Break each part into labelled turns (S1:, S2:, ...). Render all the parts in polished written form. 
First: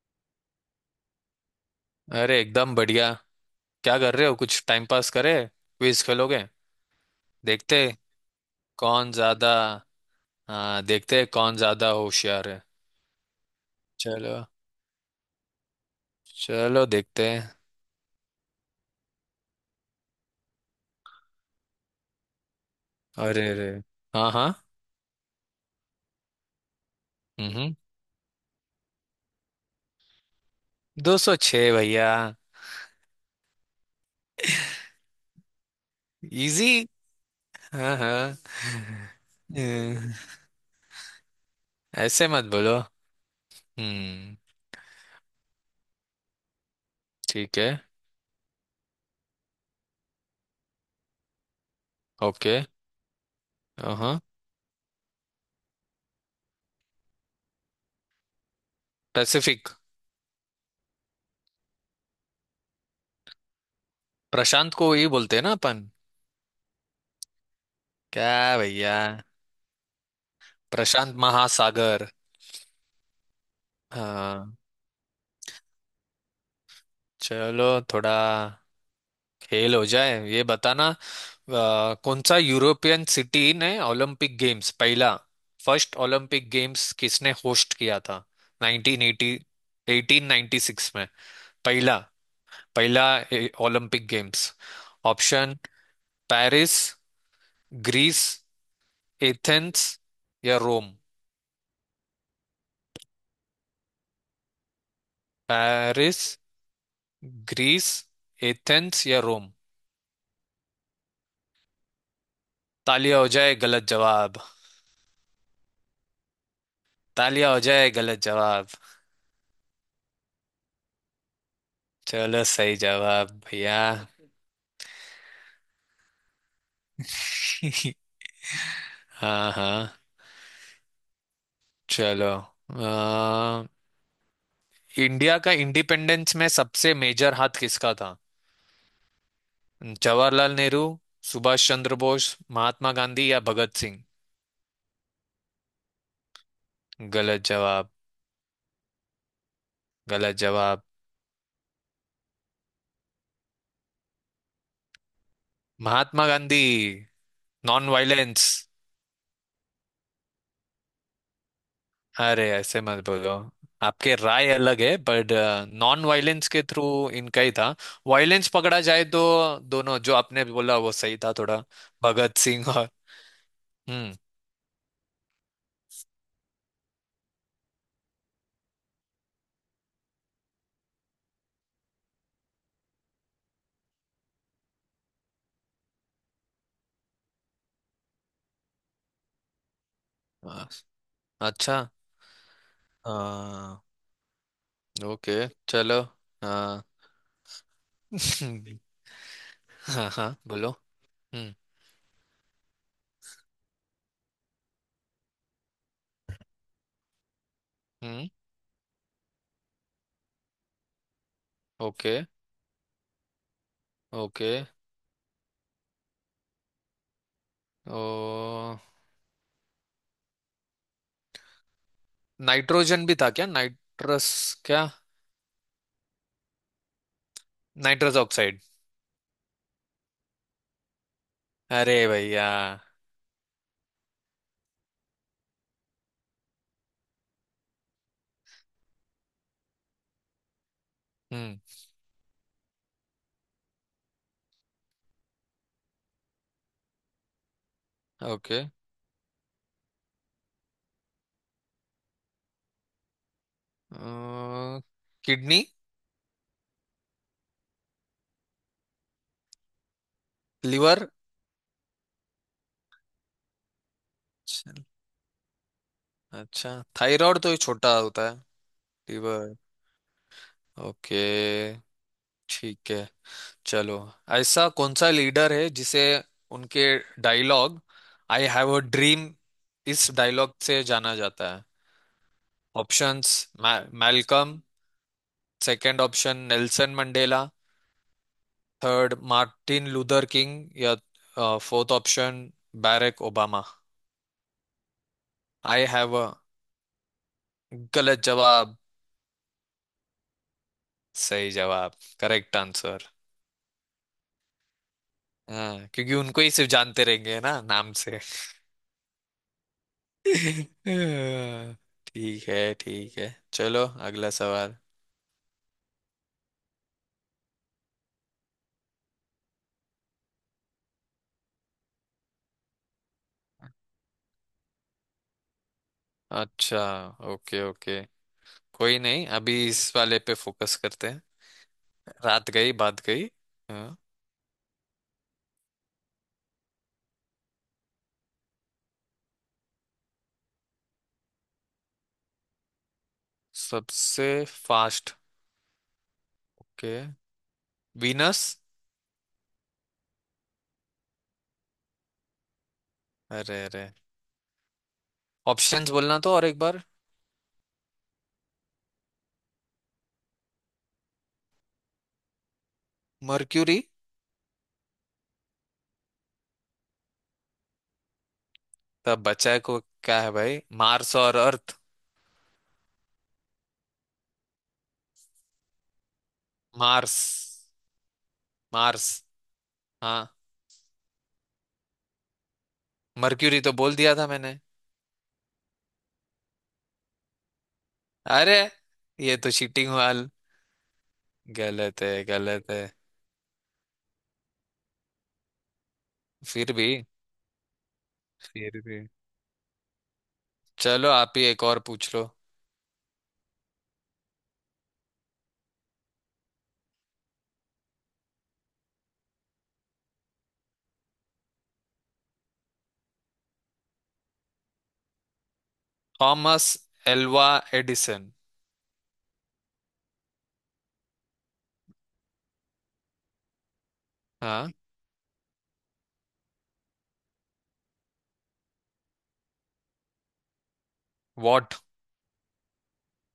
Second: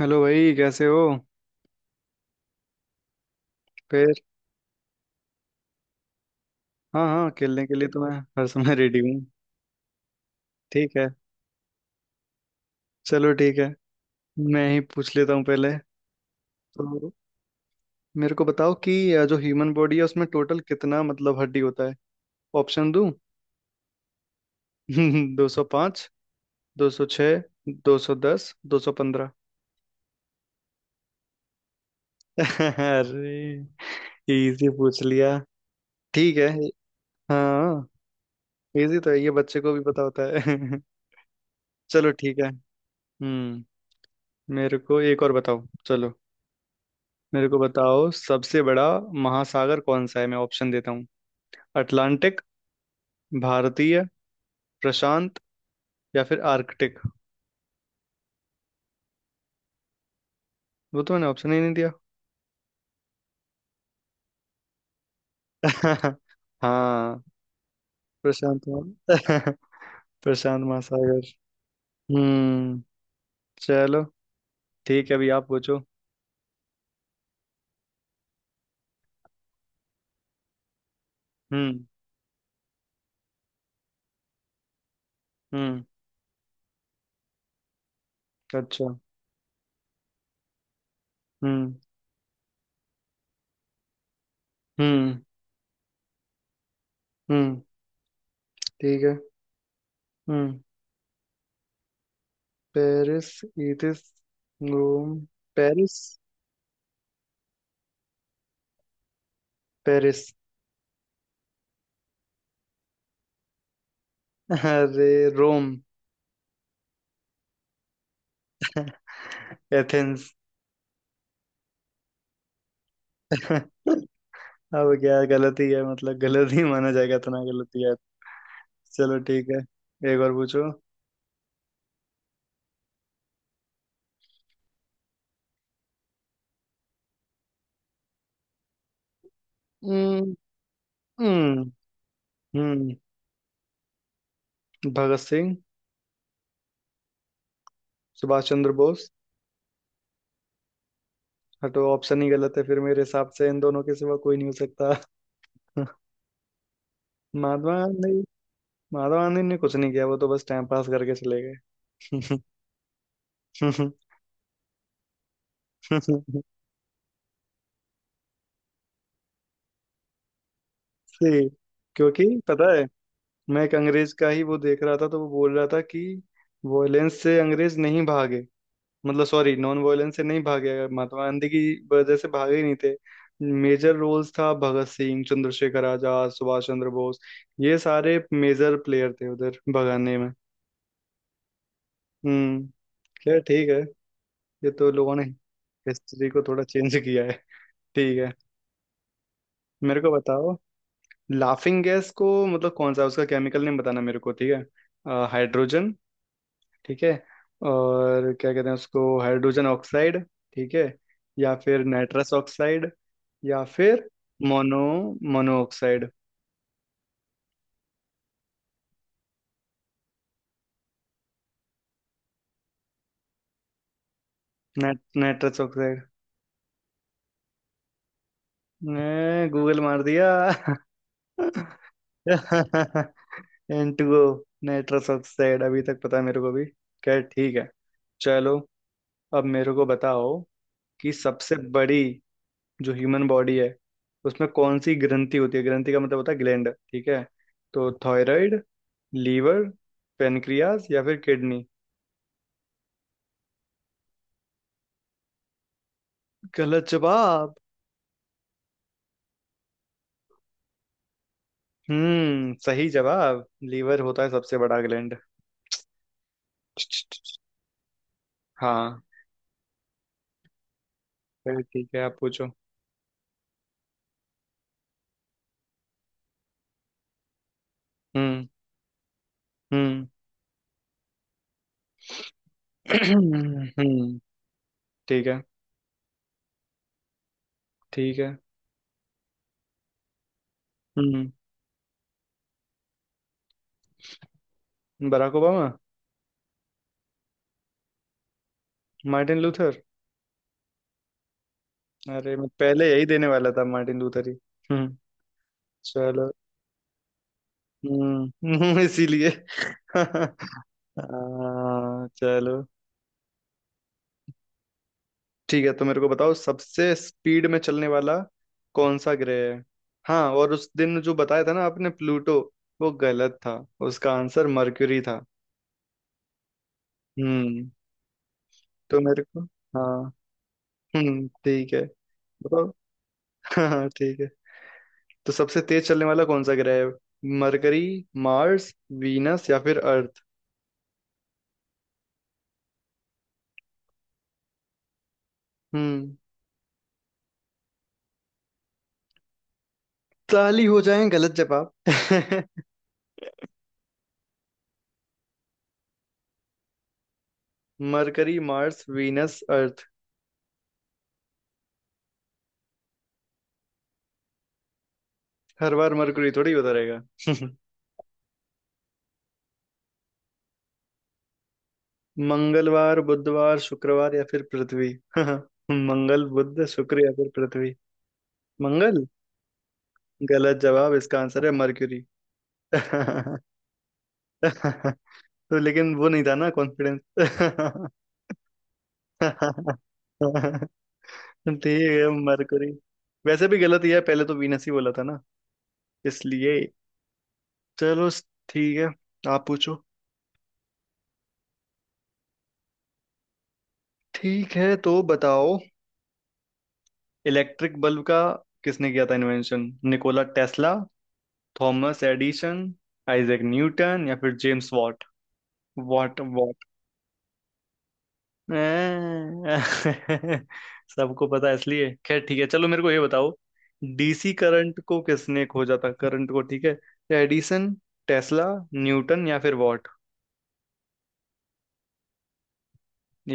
S1: Hello भाई, कैसे हो।
S2: अरे एकदम बढ़िया। क्या
S1: फिर।
S2: कर रहे हो, कुछ टाइम पास करे, क्विज खेलोगे।
S1: हाँ हाँ, खेलने के
S2: देखते
S1: लिए
S2: हैं
S1: तो मैं हर समय रेडी
S2: कौन
S1: हूँ।
S2: ज्यादा। हाँ,
S1: ठीक है,
S2: देखते हैं कौन ज्यादा होशियार है।
S1: चलो ठीक है।
S2: चलो।
S1: मैं ही पूछ लेता हूँ पहले।
S2: चलो
S1: तो
S2: देखते हैं।
S1: मेरे को बताओ कि जो ह्यूमन बॉडी है उसमें टोटल कितना मतलब हड्डी होता है। ऑप्शन दूँ।
S2: अरे अरे। हाँ हाँ।
S1: 205, दो सौ
S2: हम्म
S1: छः
S2: हम्म।
S1: 210, 215।
S2: 206 भैया।
S1: अरे, इजी पूछ लिया। ठीक है।
S2: इजी।
S1: हाँ।
S2: हाँ हाँ।
S1: इजी तो है, ये बच्चे को भी पता
S2: हम्म,
S1: होता है। चलो
S2: ऐसे
S1: ठीक
S2: मत
S1: है।
S2: बोलो।
S1: हम्म।
S2: हम्म।
S1: मेरे को एक और बताओ, चलो। मेरे
S2: ठीक
S1: को
S2: है।
S1: बताओ सबसे बड़ा महासागर कौन सा है, मैं ऑप्शन देता हूँ। Atlantic,
S2: okay.
S1: भारतीय,
S2: हाँ।
S1: प्रशांत या फिर आर्कटिक।
S2: पैसिफिक।
S1: वो तो मैंने ऑप्शन ही नहीं दिया।
S2: प्रशांत को ये बोलते हैं ना अपन।
S1: हाँ।
S2: क्या
S1: प्रशांत
S2: भैया।
S1: महा- प्रशांत
S2: प्रशांत
S1: महासागर।
S2: महासागर।
S1: हम्म। चलो
S2: हाँ।
S1: ठीक है, अभी आप पूछो।
S2: चलो। थोड़ा खेल हो जाए, ये बताना।
S1: हम्म।
S2: कौन सा यूरोपियन सिटी ने ओलंपिक गेम्स पहला।
S1: हम्म।
S2: फर्स्ट ओलंपिक गेम्स किसने होस्ट किया था।
S1: अच्छा।
S2: 1980 1896 में।
S1: हम्म।
S2: पहला पहला ओलंपिक गेम्स।
S1: हम्म।
S2: ऑप्शन पेरिस,
S1: हम्म।
S2: ग्रीस,
S1: ठीक है।
S2: एथेंस या
S1: हम्म।
S2: रोम।
S1: पेरिस, इथिस, Rome. Paris.
S2: Paris, Greece, Athens या रोम।
S1: पेरिस।
S2: तालिया हो जाए गलत जवाब।
S1: अरे, रोम।
S2: तालिया हो जाए गलत जवाब।
S1: एथेंस।
S2: चलो सही जवाब भैया।
S1: अब क्या गलती है, मतलब गलत ही माना जाएगा इतना गलती है। चलो ठीक
S2: हाँ
S1: है,
S2: हाँ।
S1: एक और पूछो।
S2: चलो। अ, इंडिया का इंडिपेंडेंस में सबसे मेजर हाथ किसका था।
S1: हम्म।
S2: जवाहरलाल नेहरू, सुभाष
S1: हम्म।
S2: चंद्र बोस,
S1: हम्म।
S2: महात्मा गांधी या भगत सिंह।
S1: भगत सिंह।
S2: गलत जवाब।
S1: सुभाष चंद्र बोस।
S2: गलत जवाब।
S1: हटो, ऑप्शन ही गलत है फिर, मेरे हिसाब से इन दोनों के सिवा कोई नहीं हो सकता।
S2: महात्मा गांधी।
S1: महात्मा
S2: नॉन
S1: गांधी।
S2: वायलेंस।
S1: महात्मा गांधी ने कुछ नहीं किया, वो तो बस टाइम पास करके चले गए।
S2: अरे ऐसे मत बोलो। आपके राय अलग है, बट नॉन वायलेंस के थ्रू इनका ही था। वायलेंस पकड़ा जाए तो दोनों जो आपने बोला वो सही था
S1: सही।
S2: थोड़ा।
S1: क्योंकि
S2: भगत
S1: पता है,
S2: सिंह।
S1: मैं एक अंग्रेज
S2: हम्म।
S1: का ही वो देख रहा था तो वो बोल रहा था कि वॉयलेंस से अंग्रेज नहीं भागे। मतलब सॉरी, नॉन वायलेंस से नहीं भागे, महात्मा गांधी की वजह से भागे ही नहीं थे। मेजर रोल्स था भगत सिंह, चंद्रशेखर आजाद, सुभाष चंद्र बोस, ये सारे मेजर प्लेयर थे उधर भगाने में।
S2: आ, अच्छा।
S1: हम्म। खैर ठीक है।
S2: आ,
S1: ये तो लोगों ने
S2: ओके चलो।
S1: हिस्ट्री को थोड़ा
S2: हाँ।
S1: चेंज किया है। ठीक है। मेरे
S2: हाँ
S1: को
S2: हाँ
S1: बताओ
S2: बोलो। हम्म
S1: लाफिंग गैस को मतलब कौन सा उसका केमिकल नेम, बताना मेरे को, ठीक है। हाइड्रोजन, ठीक है।
S2: हम्म।
S1: और क्या कहते हैं उसको, हाइड्रोजन ऑक्साइड ठीक है, या फिर
S2: ओके
S1: नाइट्रस ऑक्साइड, या फिर
S2: ओके।
S1: Mono mono oxide.
S2: ओ। नाइट्रोजन भी था क्या, नाइट्रस। क्या।
S1: Nitrous oxide
S2: nitrous oxide.
S1: ने गूगल मार दिया।
S2: अरे भैया।
S1: N2O। नाइट्रस ऑक्साइड अभी तक पता है मेरे को भी। खैर ठीक है, चलो। अब मेरे को बताओ कि सबसे
S2: हम्म।
S1: बड़ी, जो ह्यूमन बॉडी है उसमें कौन सी ग्रंथि होती है, ग्रंथि का मतलब होता है ग्लैंड, ठीक है। तो
S2: ओके।
S1: थायराइड, लीवर, पेनक्रियास या फिर किडनी।
S2: अ, किडनी।
S1: गलत जवाब।
S2: लिवर।
S1: हम्म, सही जवाब। लीवर होता है सबसे बड़ा ग्लैंड।
S2: अच्छा। थायराइड तो ये छोटा होता है।
S1: हाँ।
S2: लिवर। ओके।
S1: चलिए ठीक है, आप पूछो।
S2: ठीक है। चलो। ऐसा कौन सा लीडर है जिसे उनके dialogue I
S1: hmm.
S2: Have a dream,
S1: हम्म।
S2: इस डायलॉग से जाना जाता है। ऑप्शंस।
S1: हम्म।
S2: मैल्कम।
S1: ठीक है।
S2: Second option Nelson Mandela.
S1: ठीक है।
S2: थर्ड मार्टिन लूथर किंग या
S1: हम्म।
S2: Fourth option Barack Obama.
S1: Barack Obama.
S2: I have a. गलत जवाब।
S1: Martin Luther.
S2: सही जवाब,
S1: अरे, मैं
S2: करेक्ट
S1: पहले यही
S2: आंसर।
S1: देने वाला था, मार्टिन लूथर ही। हम्म।
S2: हाँ, क्योंकि
S1: चलो।
S2: उनको ही सिर्फ जानते रहेंगे ना नाम से।
S1: हम्म। इसीलिए। आ,
S2: हाँ,
S1: चलो
S2: ठीक है चलो। अगला सवाल।
S1: ठीक है। तो मेरे को बताओ सबसे स्पीड में चलने वाला कौन सा ग्रह है। हाँ, और उस दिन जो बताया था ना आपने प्लूटो, वो गलत था। उसका आंसर मरक्यूरी था।
S2: अच्छा। ओके
S1: हम्म।
S2: ओके। कोई
S1: तो मेरे
S2: नहीं,
S1: को,
S2: अभी इस
S1: हाँ,
S2: वाले पे फोकस करते हैं।
S1: ठीक है,
S2: रात
S1: बताओ।
S2: गई बात गई।
S1: हाँ
S2: हाँ।
S1: ठीक है। तो सबसे तेज चलने वाला कौन सा ग्रह है। मरकरी, मार्स, वीनस या फिर अर्थ।
S2: सबसे फास्ट
S1: हम्म।
S2: के वीनस।
S1: ताली हो जाए गलत जवाब।
S2: अरे अरे। ऑप्शंस बोलना तो और एक बार।
S1: Mercury, Mars, Venus, Earth.
S2: Mercury.
S1: हर बार मरकरी थोड़ी होता रहेगा।
S2: तब बचा है को क्या है भाई, मार्स और अर्थ।
S1: मंगलवार, बुधवार, शुक्रवार या फिर पृथ्वी। मंगल, बुध, शुक्र या
S2: मार्स।
S1: फिर पृथ्वी। मंगल।
S2: मार्स। हाँ।
S1: गलत जवाब, इसका आंसर है मर्क्यूरी।
S2: मर्क्यूरी तो बोल दिया था मैंने।
S1: तो लेकिन वो नहीं था ना कॉन्फिडेंस।
S2: अरे। ये तो चीटिंग वाल
S1: ठीक
S2: गलत
S1: है
S2: है गलत
S1: मरकरी,
S2: है।
S1: वैसे भी गलत ही है, पहले तो वीनस ही बोला था ना इसलिए।
S2: फिर भी।
S1: चलो ठीक
S2: फिर
S1: है,
S2: भी।
S1: आप पूछो।
S2: चलो, आप ही एक और पूछ लो।
S1: ठीक है तो बताओ, इलेक्ट्रिक बल्ब का किसने किया था invention, Nikola Tesla, Thomas Edison, Isaac Newton या फिर James Watt. Watt Watt.
S2: Thomas Alva Edison.
S1: अं, सबको पता है इसलिए, खैर ठीक है। चलो मेरे को ये बताओ, डीसी
S2: हाँ।
S1: करंट को किसने खोजा था, करंट को, ठीक है। एडिसन, टेस्ला, न्यूटन या फिर वॉट।
S2: वॉट।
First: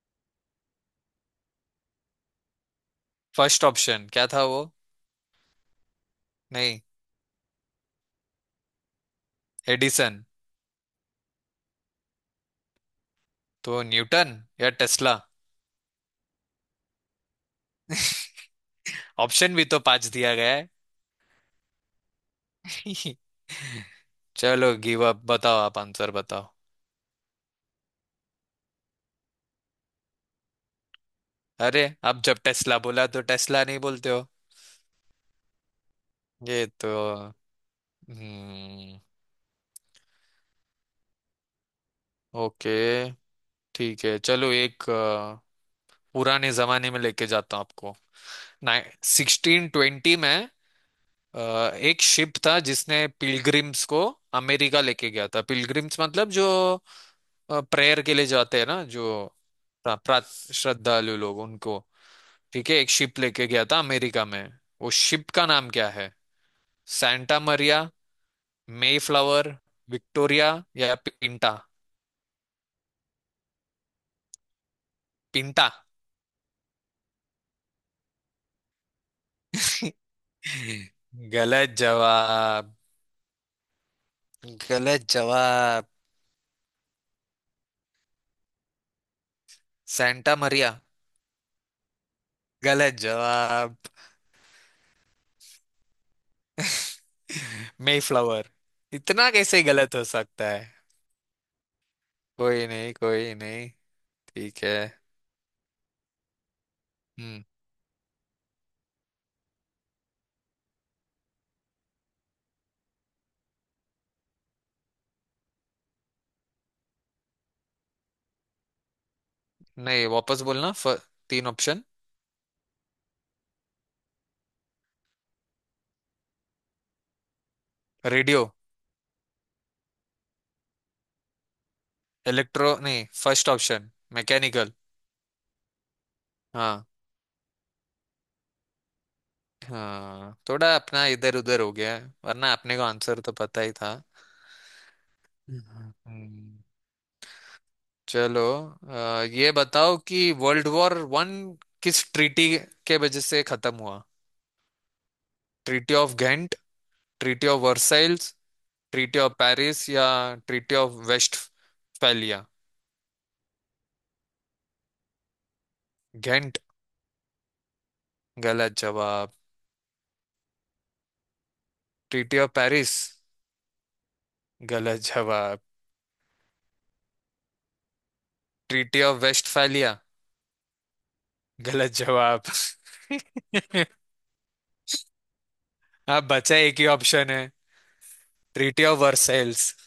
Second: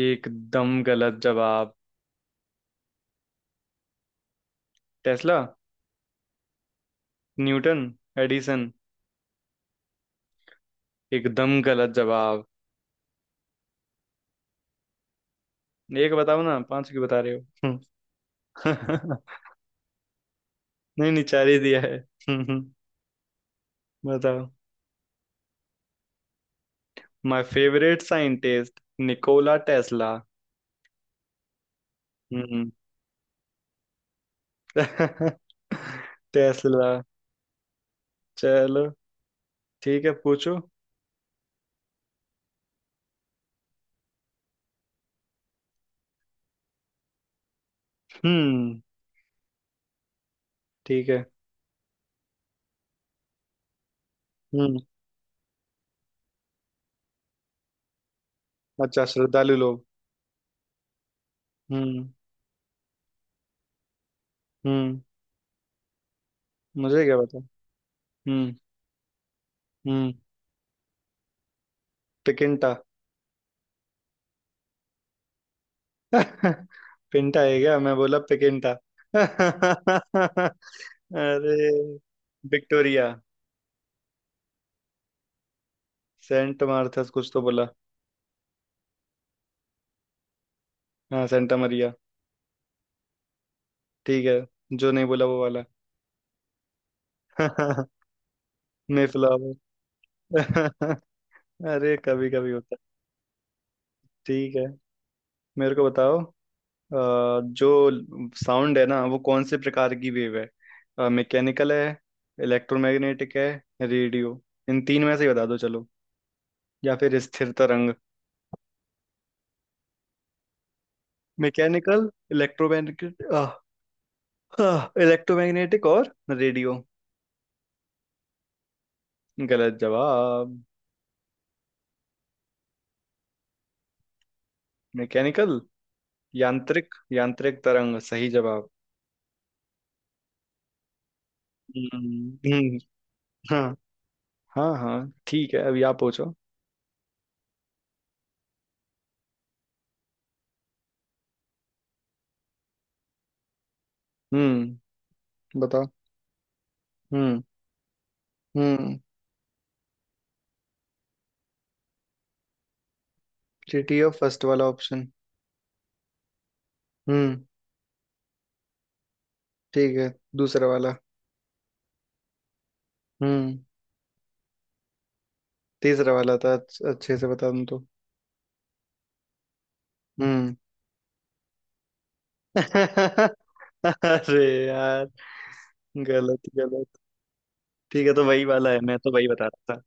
S1: एकदम गलत जवाब।
S2: फर्स्ट ऑप्शन क्या था वो।
S1: टेस्ला।
S2: नहीं।
S1: Newton, Edison.
S2: एडिसन।
S1: एकदम गलत जवाब।
S2: तो न्यूटन या टेस्ला।
S1: एक बताओ ना, पांच क्यों बता रहे हो।
S2: ऑप्शन भी तो पांच दिया गया है।
S1: नहीं नहीं, चार ही दिया है। बताओ।
S2: चलो गिव अप, बताओ आप आंसर बताओ।
S1: My favorite scientist, Nikola Tesla.
S2: अरे, अब जब
S1: हम्म।
S2: टेस्ला बोला तो टेस्ला नहीं बोलते हो। ये
S1: टेस्ला।
S2: तो।
S1: चलो
S2: हम्म।
S1: ठीक है, पूछो।
S2: ओके। ठीक है चलो एक पुराने जमाने में लेके जाता हूँ आपको।
S1: हम्म।
S2: 1620 में
S1: ठीक है।
S2: अ, एक शिप था जिसने पिलग्रिम्स को
S1: हम्म।
S2: अमेरिका लेके गया था। पिलग्रिम्स मतलब जो प्रेयर के लिए जाते हैं ना, जो
S1: अच्छा, श्रद्धालु लोग।
S2: प्रा, प्रा- श्रद्धालु लोग उनको।
S1: हम्म।
S2: ठीक है, एक शिप लेके गया था अमेरिका में, वो
S1: हम्म।
S2: शिप का नाम क्या है।
S1: मुझे क्या पता।
S2: सैंटा मरिया,
S1: हम्म।
S2: मे फ्लावर,
S1: हम्म।
S2: विक्टोरिया या पिंटा।
S1: पिकिंटा।
S2: पिंटा।
S1: पिंटा है क्या, मैं बोला पिकिंटा।
S2: गलत
S1: अरे।
S2: जवाब।
S1: विक्टोरिया।
S2: गलत जवाब।
S1: सेंट मार्थस कुछ तो बोला।
S2: सैंटा मरिया।
S1: हाँ, सेंटा मरिया।
S2: गलत जवाब।
S1: ठीक है, जो नहीं बोला वो वाला।
S2: मेफ्लावर, इतना
S1: मेफ्लावर।
S2: कैसे गलत हो सकता है।
S1: अरे, कभी कभी
S2: कोई
S1: होता है।
S2: नहीं कोई नहीं।
S1: ठीक
S2: ठीक
S1: है।
S2: है।
S1: मेरे को बताओ अ,
S2: हम्म।
S1: जो साउंड है ना वो कौन से प्रकार की वेव है, मैकेनिकल है, इलेक्ट्रोमैग्नेटिक है, रेडियो, इन तीन में से ही बता दो चलो, या फिर स्थिर तरंग।
S2: नहीं, वापस बोलना तीन ऑप्शन।
S1: मैकेनिकल, इलेक्ट्रोमैग्नेटिक इलेक्ट्रोमैग्नेटिक और रेडियो।
S2: रेडियो।
S1: गलत जवाब।
S2: इलेक्ट्रो नहीं फर्स्ट ऑप्शन। मैकेनिकल।
S1: मैकेनिकल,
S2: हाँ।
S1: यांत्रिक। यांत्रिक तरंग सही जवाब।
S2: हाँ, थोड़ा अपना इधर उधर हो गया है, वरना अपने
S1: हम्म।
S2: को आंसर तो
S1: हाँ।
S2: पता ही था।
S1: हाँ हाँ, ठीक है, अभी आप पूछो।
S2: हम्म, चलो। ये बताओ कि वर्ल्ड वॉर वन किस ट्रीटी के वजह से खत्म हुआ।
S1: हम्म। बताओ।
S2: ट्रीटी ऑफ घेंट,
S1: हम्म।
S2: ट्रीटी ऑफ वर्साइल्स,
S1: हम्म।
S2: ट्रीटी ऑफ पेरिस या ट्रीटी ऑफ वेस्टफैलिया।
S1: जीटीओ फर्स्ट वाला ऑप्शन।
S2: घेंट।
S1: हम्म।
S2: गलत जवाब।
S1: ठीक है, दूसरा वाला।
S2: Treaty of Paris.
S1: हम्म।
S2: गलत जवाब।
S1: तीसरा वाला था, अच्छे से बता दूं तो।
S2: Treaty of Westphalia.
S1: हम्म।
S2: गलत जवाब।
S1: अरे यार,
S2: आप
S1: गलत
S2: बचा एक ही
S1: गलत।
S2: ऑप्शन है।
S1: ठीक है, तो वही वाला है,
S2: ट्रीटी
S1: मैं
S2: ऑफ
S1: तो वही बता
S2: वर्सेल्स।
S1: रहा था।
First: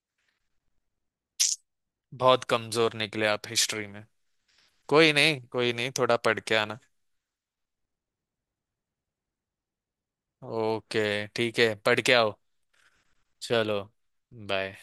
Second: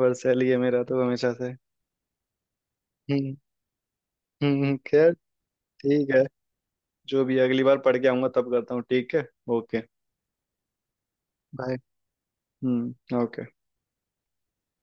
S1: वर्सेली है मेरा तो हमेशा से।
S2: बहुत कमजोर निकले
S1: हम्म।
S2: आप हिस्ट्री में।
S1: हम्म, खैर।
S2: कोई नहीं
S1: ठीक
S2: थोड़ा
S1: है,
S2: पढ़ के आना।
S1: जो भी है, अगली बार पढ़ के आऊंगा तब करता हूँ, ठीक है। ओके।
S2: ओके ठीक है
S1: बाय।
S2: पढ़ के आओ।
S1: हम्म। ओके।
S2: चलो बाय।